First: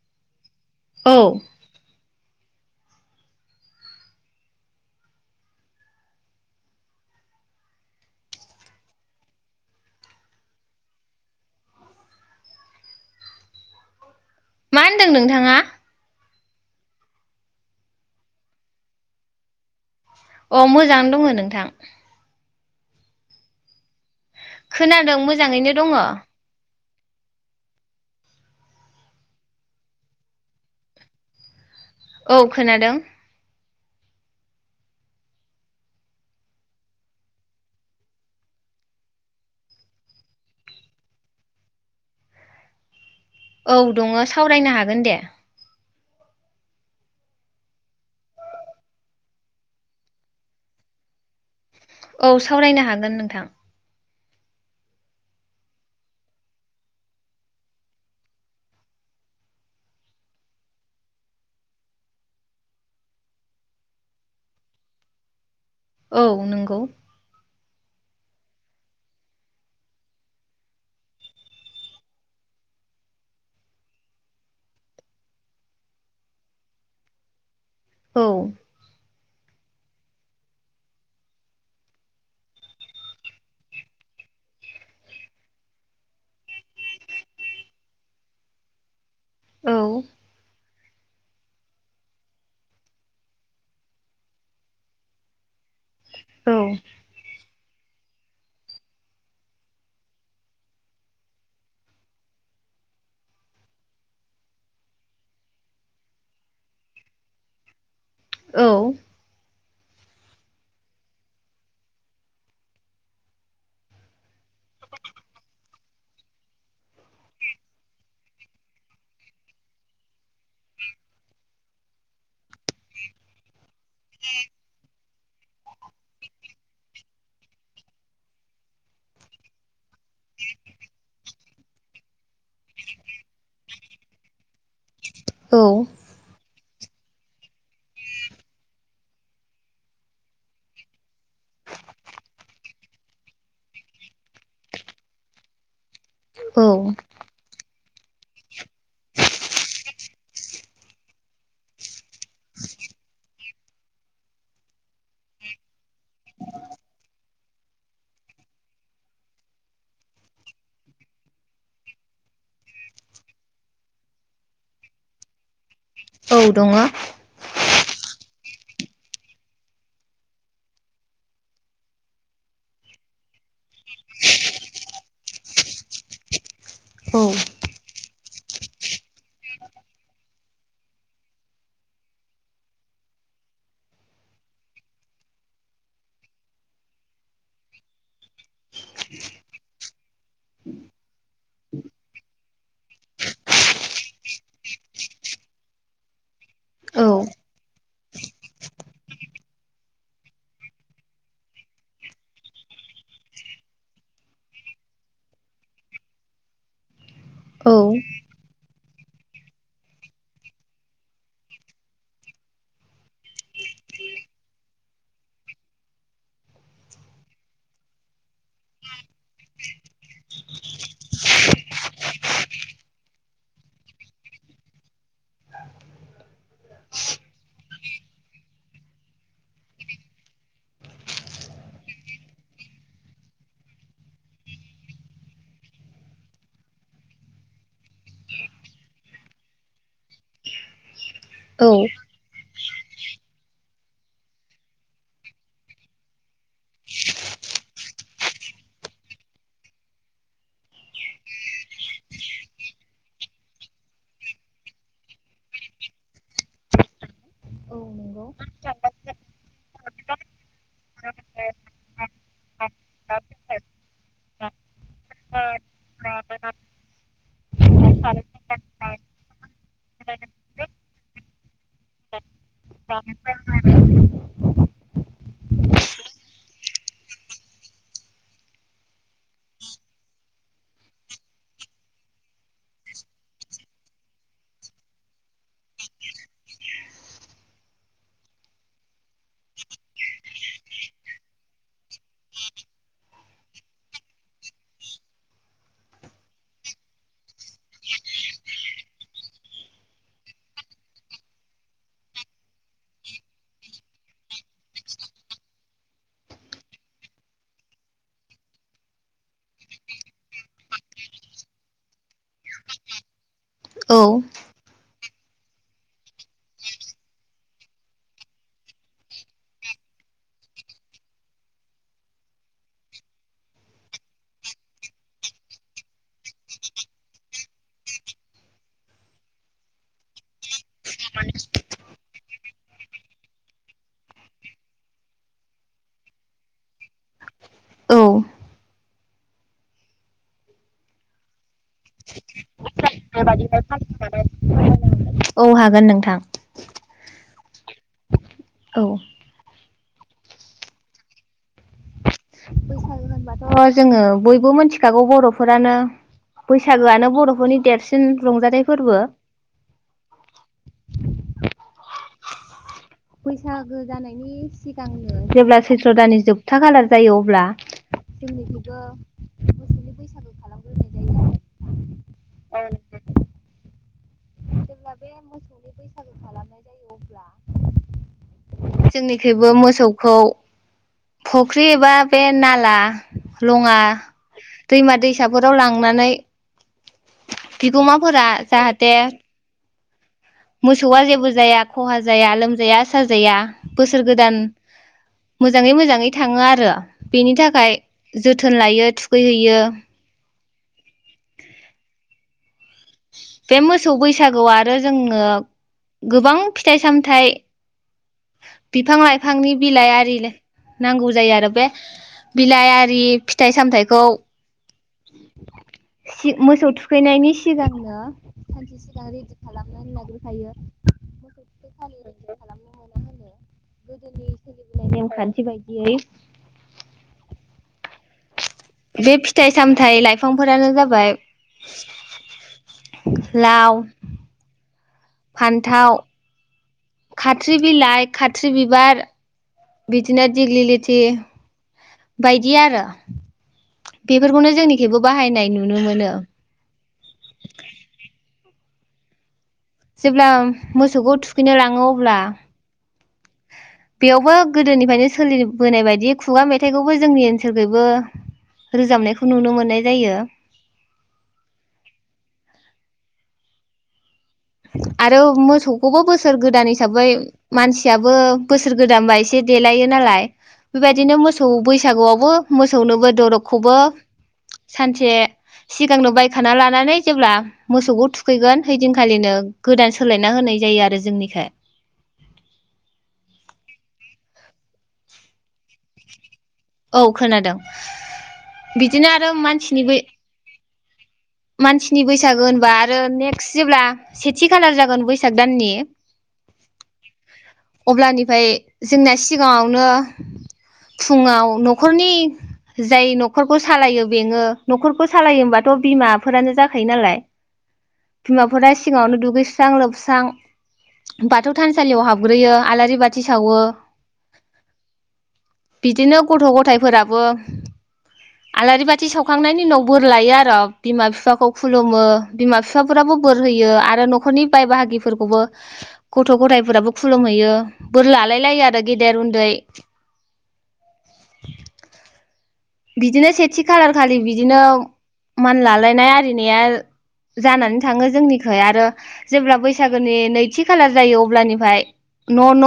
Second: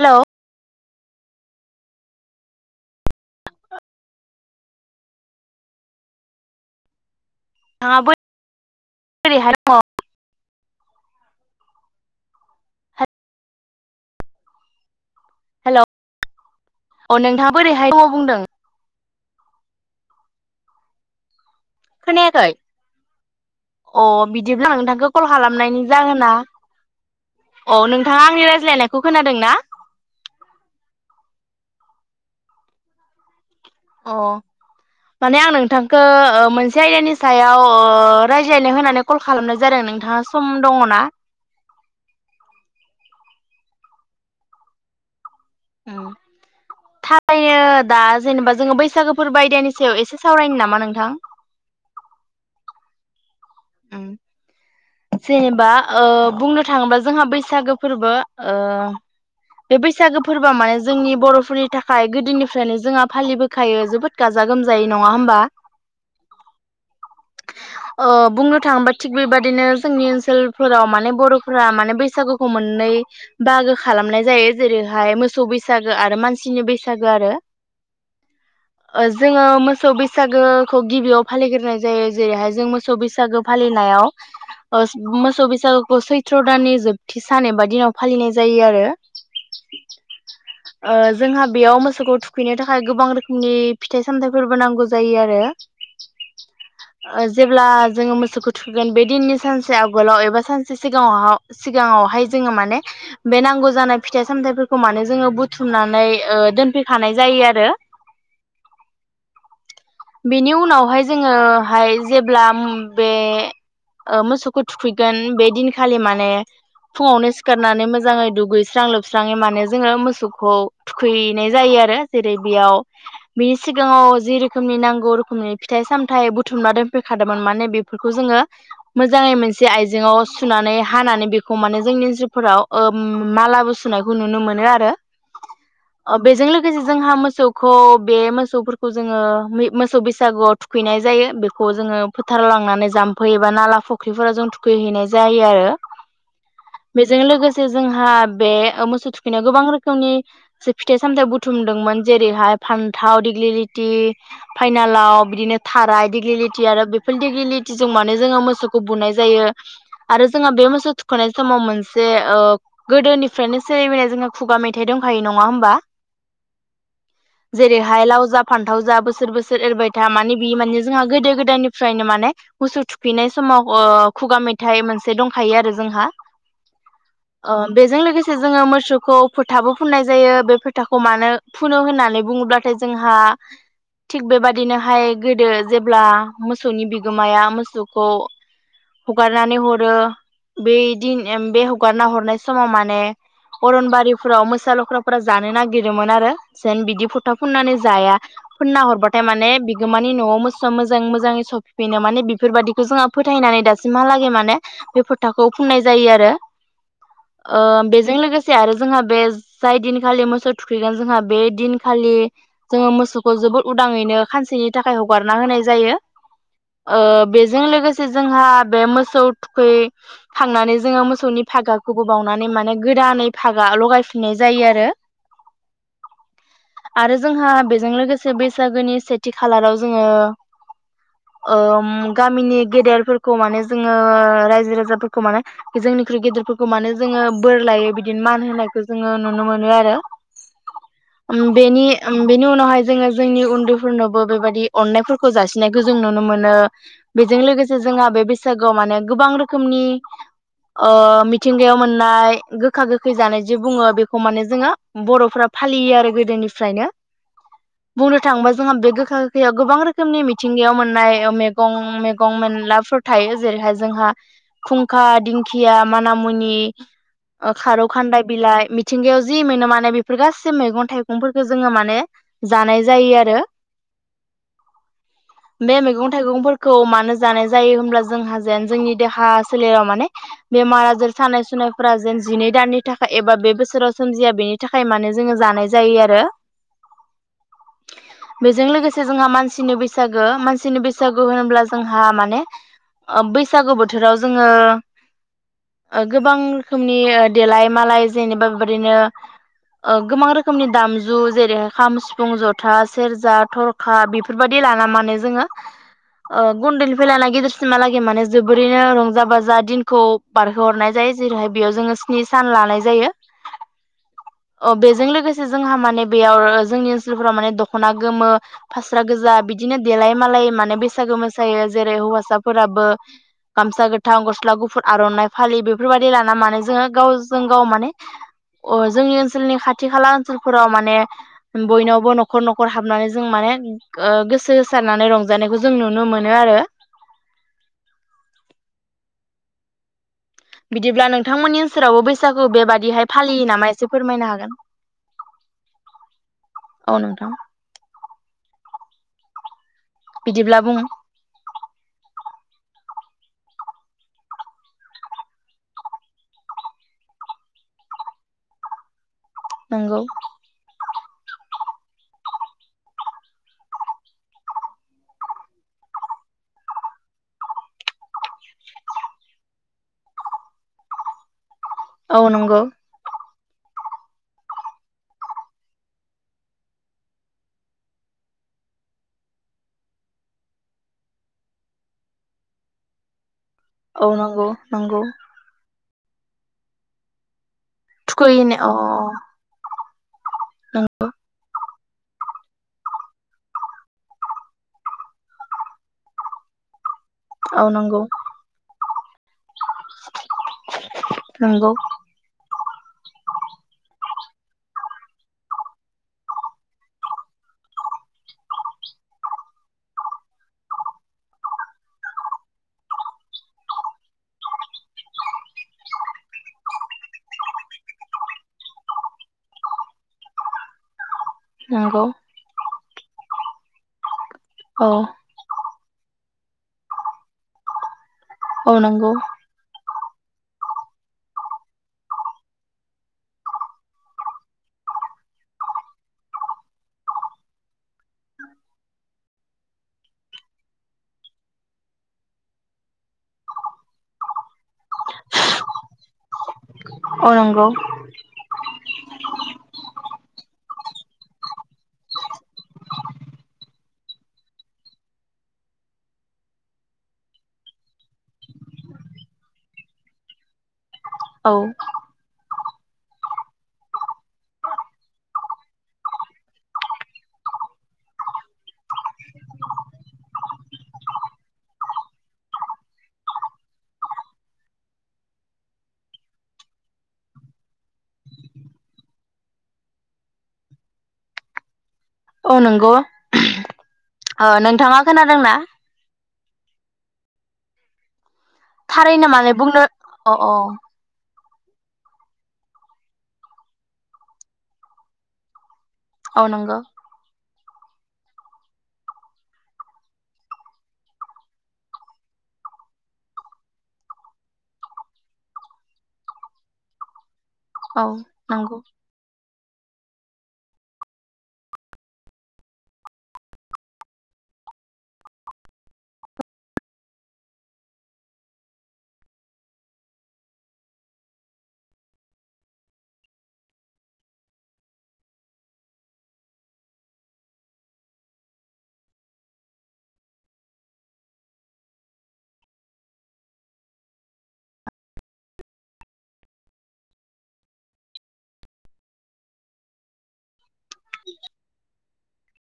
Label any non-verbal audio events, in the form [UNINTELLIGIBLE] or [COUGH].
हेल'। औ। नोंथा [INAUDIBLE] ङा बोरै [INAUDIBLE] हाय दङ [INAUDIBLE] [UNINTELLIGIBLE] मा। होनदों नोंथाङा। हेलौ अ नोंथाङा बोरैहाय दङ' बुंदों। अ मोजां दङ नोंथां। खोनायाखै। अ बिदिब्ला नोंथांखौ खोनादों कल मोजाङैनो खालामनायनि दङ जाहोना। औ नोंथाङा आंनि रायज्लायनायखौ खोनादों ना। औ खोनादों। अ माने आं नोंथांखौ मोनसे आयदानि सायाव रायज्लायनो होनानै कल खालामनाय जादों नोंथाङा सम दङ ना। औ दङ सावरायनो हागोन दे। औ थारैनो दा जेनेबा जोङो बैसागोफोर बायदियानि सायाव एसे सावरायनो नामा नोंथां। औ सावरायनो हागोन नोंथां। उम जेनेबा ओ बुंनो थाङोबा जोंहा बैसागो फोरबो ओ बे बैसागो फोरबोआ माने जोंनि बर'फोरनि थाखाय गोदोनिफ्रायनो जोंहा फालिबोखायो जोबोद गाजा गोमजायै नङा होमबा। औ नंगौ। अ। बुंनो थाङोबा थिग बेबादिनो जोंनि ओनसोलफोराव माने बर'फोरा माने बैसागोखौ मोननै बाहागो खालामनाय जायो जेरैहाय मोसौ बैसागो आरो मानसिनि बैसागो आरो। औ ओ जोङो मो मोसौ‌ बैसागोखौ गिबियाव फालिग्रोनाय जायो जेरैहाय जों मोसौ बैसा बैसागो फालिनायाव ओ मोसौ बैसागोखौ सैथ्र' दाननि जोबथि सान एबा दिनाव फालिनाय जायो आरो। औ। ओ जोंहा बेयाव मोसौखौ थुखैनो थाखाय गोबां रोखोमनि फिथाइ सामथाइफोरबो नांगौ जायो आरो। औ जेब्ला। जोङो मोसौखौ थुखैगोन बे दिननि सानसे आगोलाव एबा सानसे सिगाङाव सिगाङावहाय जोङो माने बे नांगौ जानाय फिथाइ सामथायाइफोरखौ माने जोङो बुथुमनानै ओ दोनफैखानाय जायो आरो औ बेनि उनावहाय जोङोहाय जेब्ला बे ओ मोसौखौ थुखैगोन बे दिनखालि माने फुङावनो सिखारनानै मोजाङै दुगैस्रां लोबस्राङै माने जोङो मोसौखौ थुखैनाय जायो आरो जेरै बेयाव बेनि सिगाङाव जि रोखोमनि नांगौ रोखोमनि फिथाइ सामथाइ बुथुमना दोनफेरखादोंमोन माने बे फोरखौ जोङो मोजाङै मोनसे आइजेङाव सुनानै हानानै बेखौ माने जोंनि ओनसोलफोराव ओ मा-मालाबो सुनायखौ नुनो मोनो आरो औ अ बेजों लो लोगोसे जोंहा मोसौखौ बे मोसौफोरखौ जोङो मोसौ बैसागुआव थुखैनाय जायो बेखौ जोङो फोथार लां नानै जाम्फै एबा नाला फुख्रिफोराव जों थुखैहैनाय जायो आरो। औ बेजों लोगोसे जोंहा बे मोसौ थुखैनायाव गोबां रोखोमनि फिथाइ सामथाइ बुथुमदोंमोन जेरैहाय फान्थाव दिग्लिलिथि फाइनालाव बिदिनो थाराय दिग्लिथि आरो बेफोर दिग्लिलिटिजों मानो जोङो मोसौखौ बुनाय जायो आरो जोंहा बे मोसौ थुखांनाय समाव मोनसे ओ गोदोनिफ्रायनो सोलिबोननाय जोंहा खुगा मेथाइ दंखायो नङा होमबा। औ दङो। जेरैहाय लाव जा फान्थाव जा बोसोर बोसोर एरबाय था माने बि माने जोंहा गोदो गोदायनि फ्रायनो माने मोसौ थुखैनाय समाव ओ खुगा मेथाइ मोनसे दंखायो आरो जोंहा। ओ बेजों लोगोसे जोङो मोसौखौ फोथाबो फुननाय जायो बे फोथाखौ मानो फुनो होननानै बुङोब्लाथाय जोंहा, थिग बेबादिनोहाय गोदो जेब्ला मोसौनि बिगोमाया मोसौखौ, हगारनानै हरो बेदिन बे हगारना हरनाय समाव माने अरनबारिफोराव मोसा लख्राफोरा जानो नागिरोमोन आरो जेन औ बिदि फथा फुननानै जाया फुनना हरबाथाय माने बिगोमानि न'आव मोसौ मोज मोजाङै सफैनो माने बेफोरबायादिखौ जोंहा फोथायनानै दासिमहालागै माने बे फोथाखौ फुननाय जायो आरो। ओ औ बेजों लोगोसे आरो जोंहा बे जाय दिनखालि मोसौ थुखैगोन जोंहा बे दिनखालि जोङो मोसौखौ जोबोद उदाङैनो खानसेनि थाखाय हगारना होनाय जायो। बेजों लोगोसे जोंहा बे मोसौ थुखै खांनानै जोङो मोसौनि फागाखौबो बावनानै माने गोदानै फगा लगायफिननाय जायो आरो आरो जोंहा बेजों लोगोसे बैसागोनि सेथि खालाराव जोङो ओम गामिनि गेदेरफोरखौ माने जोङो रायजो राजाफोरखौ माने जोंनिख्रुइ गेदेरफोरखौ माने जोङो बोर लायो बिदिनो मान होनायखौ जोङो नुनो मोनो आरो। ओम औ बेनि ओम बेनि उनावहाय जोङो जोंनि उन्दैफोरनावबो बेबायदि अननायफोर खौ जासिनायखौ जों नुनो मोनो बेजों लोगोसे जोंहा बे बैसागोआव माने गोबां रोखोमनि, ओ मिथिंगायाव मोननाय गोखा गोखै जानाय जे बुङो बेखौ माने जोङो बर'फ्रा फालियो आरो गोदोनिफ्रायनो। बुंनो नंगौ। थाङोबा जोंहा बे गोखा गोखैयाव गोबां रोखो मनि मिथिंगायाव मोननाय मैगं मैगं मेनलाफोर थायो जेरैहाय जोंहा खुंखा, दिंखिया, मानामुनि, खारौ खान्दा बिलाइ मिथिंगायाव जि मोनो माने बेफोर गासै मैगं थाइगंफोरखौ जोङो माने जानाय जायो आरो। [INAUDIBLE] बे मैगं थाइगंफोरखौ मानो जानाय जायो होमब्ला जोंहा जेन जोंनि देहा सोलेराव माने बेमार आजार सानाय सुनायफोरा जेन जिनै दाननि थाखाय एबा बे बोसोराव सोमजिया बेनि थाखाय मानो जोङो जानाय जायो आरो। बेजों लोगोसे जोंहा मान सिनि बैसागो मानसिनि बैसागो होनोब्ला जोंहा माने बैसागो बोथोराव जोङो, ओ गोबां रोखोमनि देलाय मालाय जेनबा बेबायदिनो ओ गोबां रोखोमनि दामजु जेरैहाय खाम सिफुं जथा सेरजा थरखा बि फोरबायदि लाना माने जोङो गुन्दैनिफ्राय लाना गेदिरसिमहालागै माने जोबोरैनो रंजा बाजा दिनखौ बारहोहरनाय जायो जेरैहाय बेयाव जोङो स्नि सान लानाय जायो। औ बेजों लोगोसे जोंहा माने बेयाव जोंनि ओनसोलफोराव माने दख'ना गोमो फास स्रा गोजा बिदिनो देलाय मालाय माने बैसागो मोसायो जेरै हौवासाफोराबो गामसा गोथां गस्ला गुफुर आर'नाइ फालि बेफोरबायाददि लाना माने जोङो गावजों गाव माने जोंनि ओनसोलनि खाथि खाला ओनसोलफोराव माने बयनावबो न'खर न'खर हाबनानै जों माने ओ गोसो होसारनानै रंजानायखौ जों नुनो मोनो आरो। औ बिदिब्ला नोंथांमोननि ओनसोलावबो बैसागु बेबा [INAUDIBLE] औ हागोन नोंथां। औ नोंथां औ बिदिब्ला बुं [INAUDIBLE] थ' जोङो बयबो मिथिखागौ बर'फोरानो बैसागोआनो बर'फोरनि देरसिन रंजाथाइ फोरबो। नंगौ [INAUDIBLE] बैसागो जानायनि सिगांनो जेब्ला सैथ्र दाननि जोबथा खालार जायो अब्ला जोंनिथिंबो मोसौनि बैसागो औ नंगौ बे मोसौनि बैसागु खालामनाय जायो अब्ला जोंनिख्रुइबो मोसौखौ फुख्रि एबा बे नाला लङा, औ नंगौ दैमा नंगौ दैसाफोराव लां नानै बिगोमाफोरा थुखैयैनो अ जाहाथे अ मोसौआ जेबो जाया। खहा जाया लोमजाया साजाया बोसोर गोदान मोजाङै मोजाङै थाङो आरो बेनि औ थाखाय नंगौ जोथोन लायो थुखैहैयो। नंगौ। बे मोसौ बैसागौ आरो जोंनो गोबां फिथाइ सामथाइ बिफां लाइफांनि बिलाइ आरिले नांगौ जायो आरो बे बिलाइ आरि फिथाइ सामथाइखौ सि मोसौ थुखैनायनि सिगांनो सानसे सिगां रेडि खालामनानै लाग्रोखायो। मोसौ थुखैखालि नंगौ रेडि खालामनो हायो। मा होनो गोदोनि औ सोलिबोनाय नेमखान्थि बायदि यै औ बे नंगौ फिथाइ सामथाइ लाइफ फांफोरानो जाबाय लाव फान्थाव खाथ्रि बिलाइ खाथ्रि बिबार बिदिनो दिग्लि लिथि बायदि आरो बेफोरखौनो जोंनिखैबो बाहायनाय नुनो मोनो । अ नंगौ। जेब्ला मोसौखौ थुखैनो लाङो अब्ला बेयावबो गोदोनिफायनो सोलिबोनाय बायदि खुगा मेथाइखौबो जोंनि ओनसोलखैबो रोजाबनायखौ नुनो मोननाय जायो । औ आरो मोसौखौबो बोसोर गोदान हिसाबै मानसियाबो बोसोर गोदानबा एसे देलायो नालाय बेबायदिनो मोसौ बैसागुआवबो मोसौनोबो दरबखौबो सानसे सिगांनो बायखाना लानानै जेब्ला मोसौखौ थुखैगोन हैदिनखालिनो गोदान सोलायना होनाय जायो आरो जोंनिखे औ नंगौ ओ नोंथाङा खोनादोंना? औ खोनादों। बिदिनो थारै आरो नामालै बुंनो मानसिनि बै अ अ मानसिनि बैसागो होनबा आरो नेक्स्ट जेब्ला सेथि खालार जागोन बैसाग दाननि अ नंगो। अब्लानिफाय जोंना सिगाङावनो फुङाव न'खरनि जाय न'खरखौ सालायो बेङो न'खरखौ सालायो होमबाथ' बिमा फोरानो जाखायो नालाय औ बिमाफोरा नंगौ सिगाङावनो दुगैस स्रां लोबस्रां बाथौ थानसालियाव हाबग्रोयो आलारि बाथि सावो बिदिनो गथ' गथायफोराबो आलारि बाथि सावखांनायनि उनाव बोर लायो आरो बिमा फिफाखौ खुलुमो बिमा फिफाफोराबो बोर होयो आरो न'खरनि बाय बाहागिफोरखौबो गथ' गथायफोराबो खुलुमहैयो बोर लालाय लायो आरो गेदेर उन्दै। बिदिनो सेथि खालार खालि बिदिनो मानलालायनाय आरिनाया जानानै थाङो जोंनिखै आरो जेब्ला बैसागोनि नैथि खालार जायो अब्लानिफाय न' न'